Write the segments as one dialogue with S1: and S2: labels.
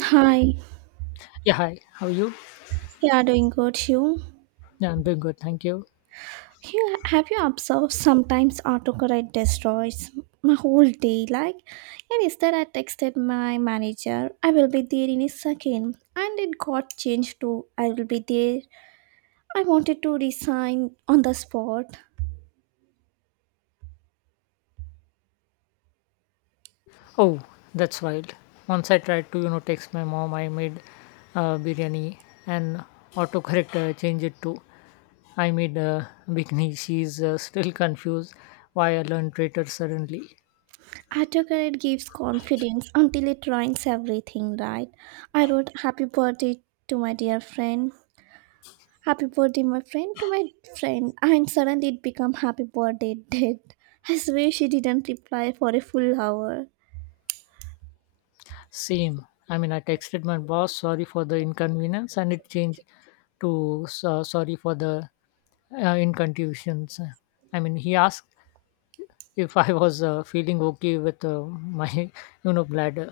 S1: Hi.
S2: Yeah, hi. How are you?
S1: Yeah, doing good. You?
S2: Yeah, I'm doing good, thank you.
S1: Have you observed sometimes autocorrect destroys my whole day? Like, and instead I texted my manager, "I will be there in a second," and it got changed to "I will be there." I wanted to resign on the spot.
S2: Oh, that's wild. Once I tried to, text my mom, I made biryani, and autocorrect changed it to I made bikini. She's still confused why I learned traitor suddenly.
S1: Autocorrect gives confidence until it ruins everything, right? I wrote "Happy birthday" to my dear friend, Happy birthday, my friend, to my friend, and suddenly it became happy birthday, dead. I swear she didn't reply for a full hour.
S2: Same. I mean, I texted my boss, sorry for the inconvenience, and it changed to sorry for the incontusions. I mean, he asked if I was feeling okay with my, bladder.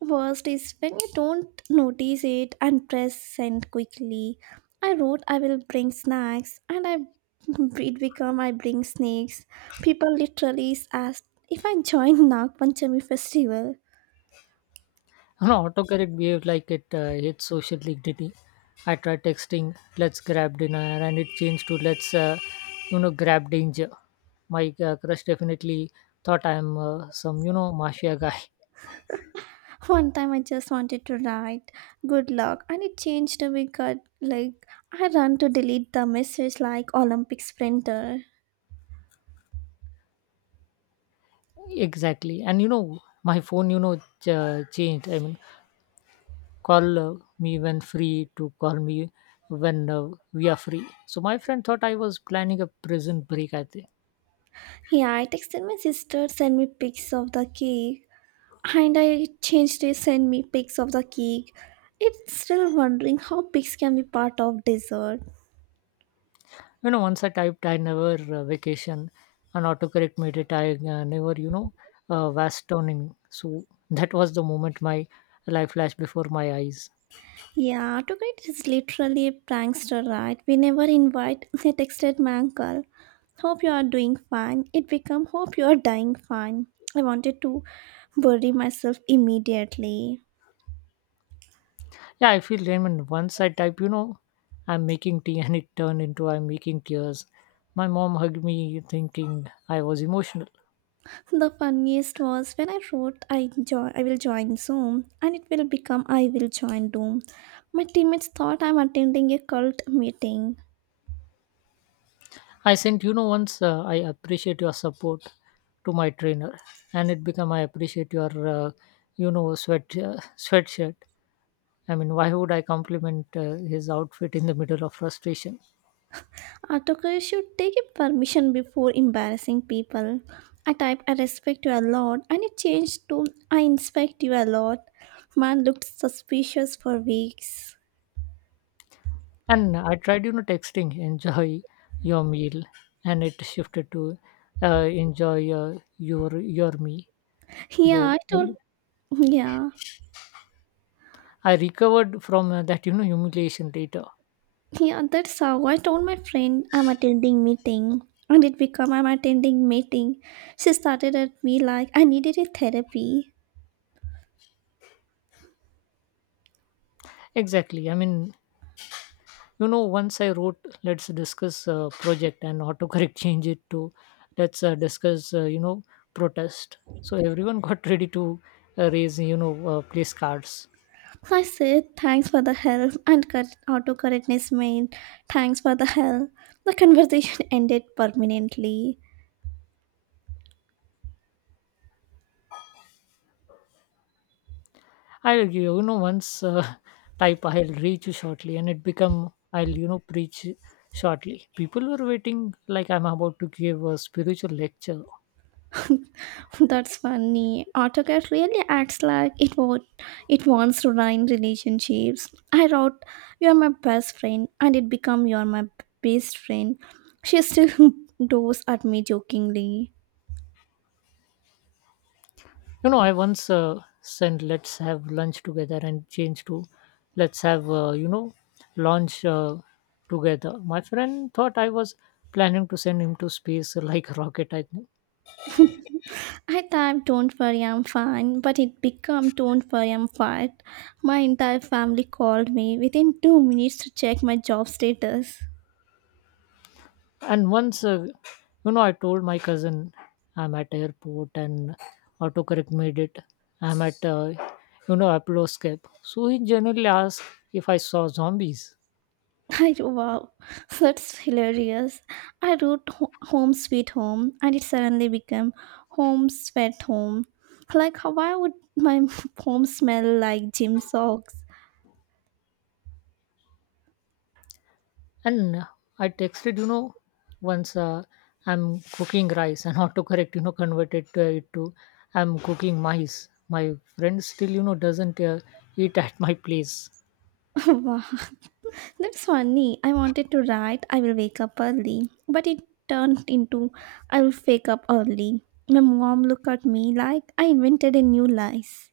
S1: Worst is when you don't notice it and press send quickly. I wrote I will bring snacks, and I it became I bring snakes. People literally asked if I join Nag Panchami festival.
S2: No, autocorrect behaved like it hates social dignity. I tried texting, let's grab dinner, and it changed to let's grab danger. My crush definitely thought I'm some, mafia guy.
S1: One time I just wanted to write good luck and it changed to be good like I run to delete the message like Olympic sprinter.
S2: Exactly. And, my phone, changed. I mean, call me when free to call me when we are free. So my friend thought I was planning a prison break, I think.
S1: Yeah, I texted my sister send me pics of the cake and I changed it send me pics of the cake. It's still wondering how pics can be part of dessert.
S2: Once I typed I never vacation, and autocorrect made it I never vastonimi, so that was the moment my life flashed before my eyes.
S1: Yeah, tonight is literally a prankster, right? We never invite. I texted my uncle. Hope you are doing fine. It become hope you are dying fine. I wanted to bury myself immediately.
S2: Yeah, I feel lame, and once I type, I'm making tea, and it turned into I'm making tears. My mom hugged me, thinking I was emotional.
S1: The funniest was when I wrote I will join Zoom and it will become I will join Doom. My teammates thought I'm attending a cult meeting.
S2: I sent, once I appreciate your support to my trainer, and it became I appreciate your sweat sweatshirt. I mean, why would I compliment his outfit in the middle of frustration?
S1: Autocorrect should take a permission before embarrassing people. I typed I respect you a lot and it changed to I inspect you a lot. Man looked suspicious for weeks.
S2: And I tried, texting, enjoy your meal, and it shifted to enjoy your me,
S1: Yeah,
S2: bro.
S1: I told
S2: And
S1: yeah.
S2: I recovered from that, humiliation later.
S1: Yeah, that's how I told my friend I'm attending meeting and it became I'm attending meeting. She started at me like I needed a therapy.
S2: Exactly. I mean, once I wrote, let's discuss project, and autocorrect changed it to, let's discuss, protest. So everyone got ready to raise, place cards.
S1: I said thanks for the help and cut autocorrectness meant thanks for the help. The conversation ended permanently.
S2: I'll, you know once type I'll reach you shortly, and it become I'll, preach shortly. People were waiting like I'm about to give a spiritual lecture.
S1: That's funny. AutoCAD really acts like it wants to ruin relationships. I wrote, "You're my best friend," and it become "You're my best friend." She still does at me jokingly.
S2: I once sent let's have lunch together and change to let's have lunch together. My friend thought I was planning to send him to space like a rocket. I
S1: I typed, "Don't worry, I'm fine," but it become "Don't worry, I'm fired." My entire family called me within 2 minutes to check my job status.
S2: And once I told my cousin I'm at airport, and autocorrect made it I'm at Apollo escape, so he generally asked if I saw zombies.
S1: I wow, that's hilarious. I wrote "Home Sweet Home" and it suddenly became "Home Sweat Home." Like, how why would my home smell like gym socks?
S2: And I texted, once I'm cooking rice, and autocorrect converted to, it to I'm cooking mice. My friend still doesn't eat at my place.
S1: Wow, that's funny. I wanted to write "I will wake up early," but it turned into "I will wake up early." My mom looked at me like I invented a new lies.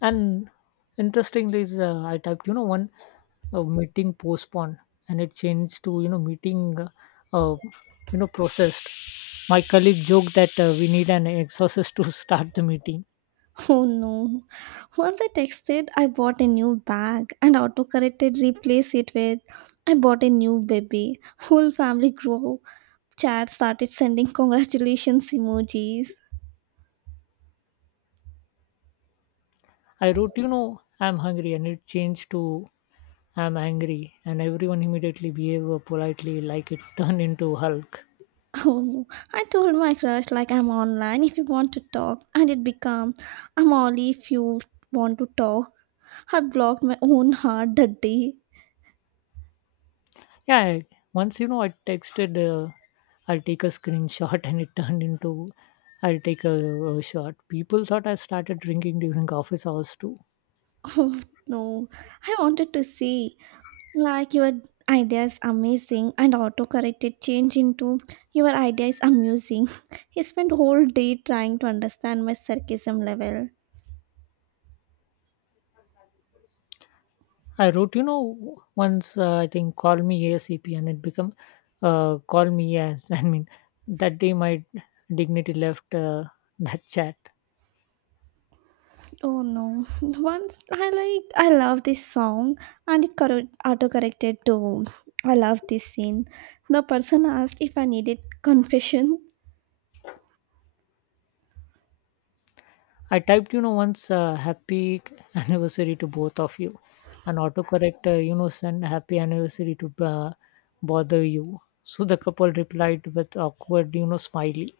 S2: And interestingly, is I typed, one meeting postponed, and it changed to meeting uh, processed. My colleague joked that we need an exorcist to start the meeting.
S1: Oh no. Once I texted, I bought a new bag and autocorrected replaced it with I bought a new baby. Whole family group chat started sending congratulations emojis.
S2: I wrote, I'm hungry, and it changed to I'm angry, and everyone immediately behaved politely like it turned into Hulk.
S1: Oh, I told my crush like I'm online if you want to talk and it became I'm only if you want to talk. I blocked my own heart that day.
S2: Yeah, once, I texted, I'll take a screenshot, and it turned into, I'll take a shot. People thought I started drinking during office hours too.
S1: Oh no. I wanted to say Like your idea is amazing and autocorrected change into your idea is amusing. He spent whole day trying to understand my sarcasm level.
S2: I wrote, once I think call me ASAP, and it became, call me as. I mean, that day my dignity left that chat.
S1: Oh no. Once I love this song and it correct autocorrected to I love this scene. The person asked if I needed confession.
S2: I typed, once happy anniversary to both of you. And autocorrect, send happy anniversary to bother you. So the couple replied with awkward, smiley.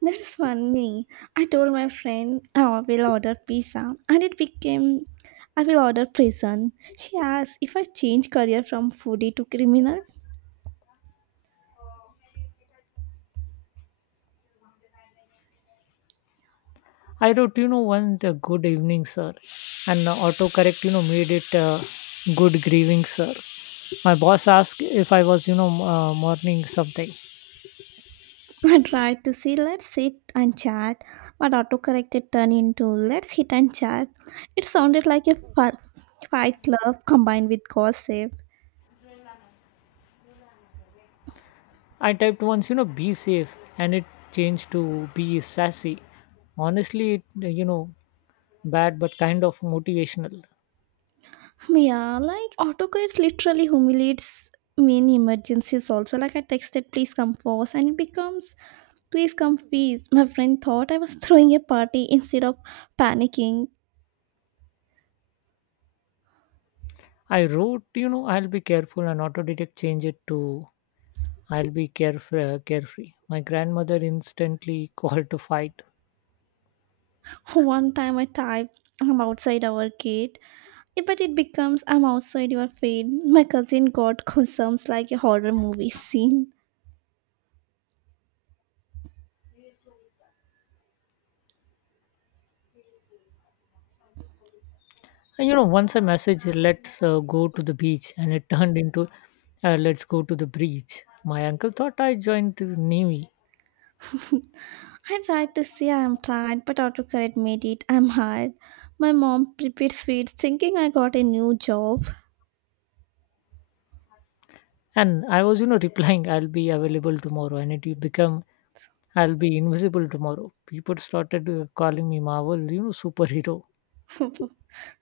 S1: That's funny. I told my friend "Oh, I will order pizza and it became I will order prison. She asked if I change career from foodie to criminal.
S2: I wrote, one the good evening, sir. And autocorrect, made it good grieving, sir. My boss asked if I was, morning something.
S1: I tried to say let's sit and chat, but autocorrected turned into let's hit and chat. It sounded like a fight club combined with gossip.
S2: I typed once, be safe. And it changed to be sassy, honestly it, bad but kind of motivational.
S1: Yeah, like autocorrect literally humiliates me in emergencies also. Like I texted please come first and it becomes Please come, please. My friend thought I was throwing a party instead of panicking.
S2: I wrote, I'll be careful, and auto detect change it to I'll be carefree. My grandmother instantly called to fight.
S1: One time I typed, I'm outside our gate, Yeah, but it becomes, I'm outside your fate. My cousin got goosebumps like a horror movie scene.
S2: And, once I messaged, let's go to the beach, and it turned into let's go to the beach. My uncle thought I joined the Navy,
S1: I tried to say I'm tired, but autocorrect made it, I'm hard. My mom prepared sweets thinking I got a new job.
S2: and I was, replying, I'll be available tomorrow, and it became I'll be invisible tomorrow. People started calling me Marvel, superhero.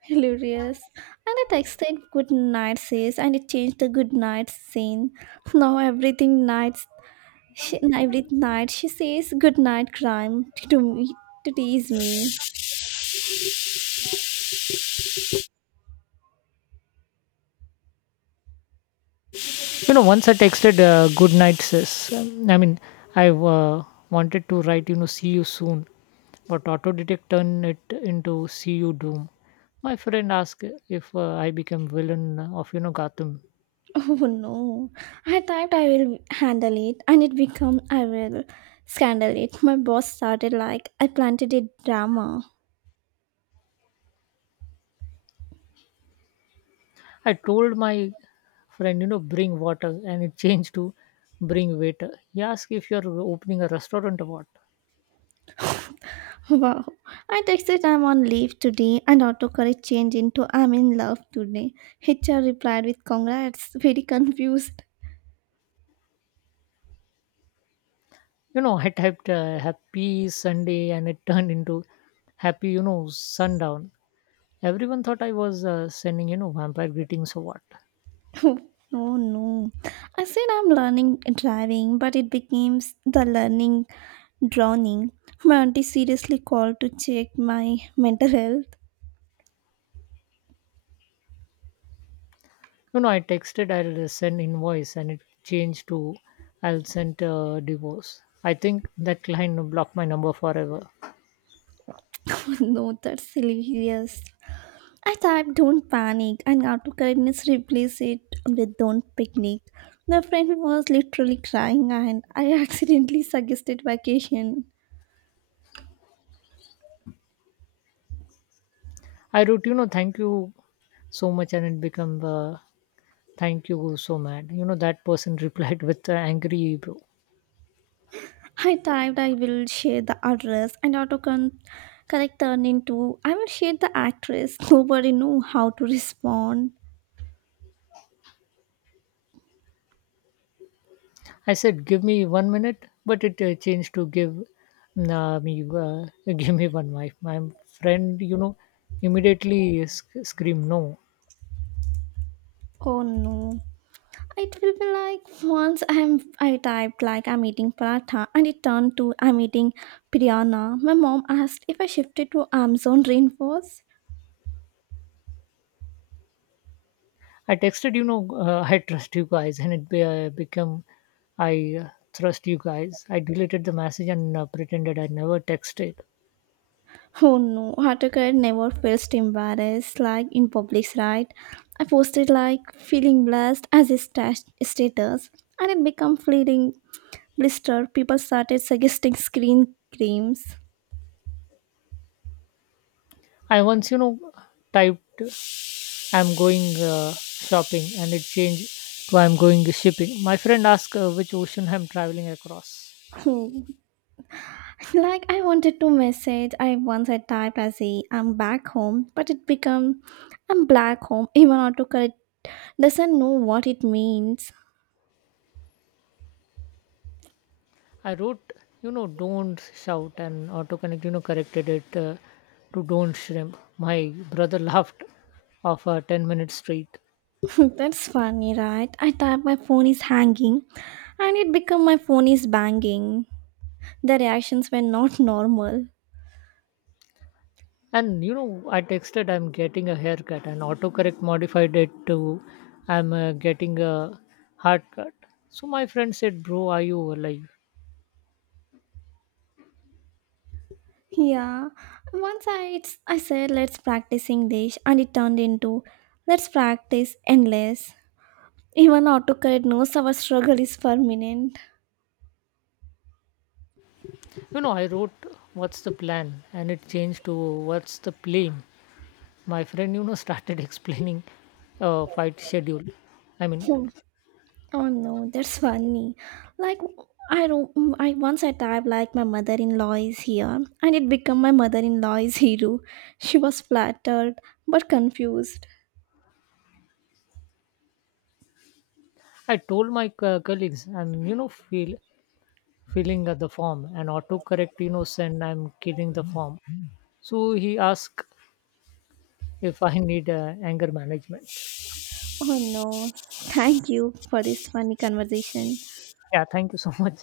S1: Hilarious. And I texted good night sis and it changed the good night scene. Now everything night She, and every night she says good night crime to me to tease me.
S2: Once I texted good night, sis. I mean, I wanted to write, see you soon, but auto detect turned it into see you doom. My friend asked if I became villain of, Gotham.
S1: Oh no. I typed I will handle it and it become I will scandal it. My boss started like I planted a drama.
S2: I told my friend, bring water, and it changed to bring waiter. He asked if you're opening a restaurant or what.
S1: Wow. I texted I'm on leave today and autocorrect changed into I'm in love today. HR replied with congrats. Very confused.
S2: I typed happy Sunday, and it turned into happy, sundown. Everyone thought I was sending, vampire greetings or what.
S1: Oh no. No. I said I'm learning driving, but it became the learning drowning. My auntie seriously called to check my mental health.
S2: No, no, I texted, I'll send invoice, and it changed to I'll send divorce. I think that client blocked my number forever.
S1: No, that's hilarious. I typed don't panic and autocorrectness replaced it with don't picnic. The friend was literally crying and I accidentally suggested vacation.
S2: I wrote, thank you so much, and it became thank you so mad. That person replied with angry bro.
S1: I typed I will share the address and autocorrect turned into I will share the actress. Nobody knew how to respond.
S2: I said, give me 1 minute, but it changed to give nah, me, give me one wife. My friend, immediately screamed no
S1: Oh no. It will be like once I'm I typed like I'm eating paratha and it turned to I'm eating biryana. My mom asked if I shifted to Amazon rainforest.
S2: I texted, I trust you guys, and it became I trust you guys. I deleted the message and pretended I never texted.
S1: Oh no, Autocrat never feels embarrassed like in public, right? I posted like feeling blessed as a status and it became fleeting blister. People started suggesting screen creams.
S2: I once, typed I'm going shopping, and it changed to I'm going shipping. My friend asked which ocean I'm traveling across.
S1: Oh, Like I wanted to message I once had typed as a I'm back home, but it become I'm black home. Even autocorrect doesn't know what it means.
S2: I wrote, don't shout, and autocorrect, corrected it to don't shrimp. My brother laughed of 10 minutes straight.
S1: That's funny, right? I type my phone is hanging and it become my phone is banging. The reactions were not normal.
S2: And, I texted I'm getting a haircut, and autocorrect modified it to I'm getting a hard cut. So my friend said, "Bro, are you alive?"
S1: Yeah. Once I said let's practice English and it turned into let's practice endless. Even autocorrect knows our struggle is permanent.
S2: I wrote, "What's the plan?" and it changed to, "What's the plane?" My friend, started explaining fight schedule. I mean,
S1: Oh no, that's funny. Like I don't I once I typed like my mother-in-law is here and it became my mother-in-law is hero. She was flattered but confused.
S2: I told my colleagues, "I'm feel filling the form," and autocorrect, send I'm killing the form. So he asked if I need anger management.
S1: Oh no. Thank you for this funny conversation.
S2: Yeah, thank you so much.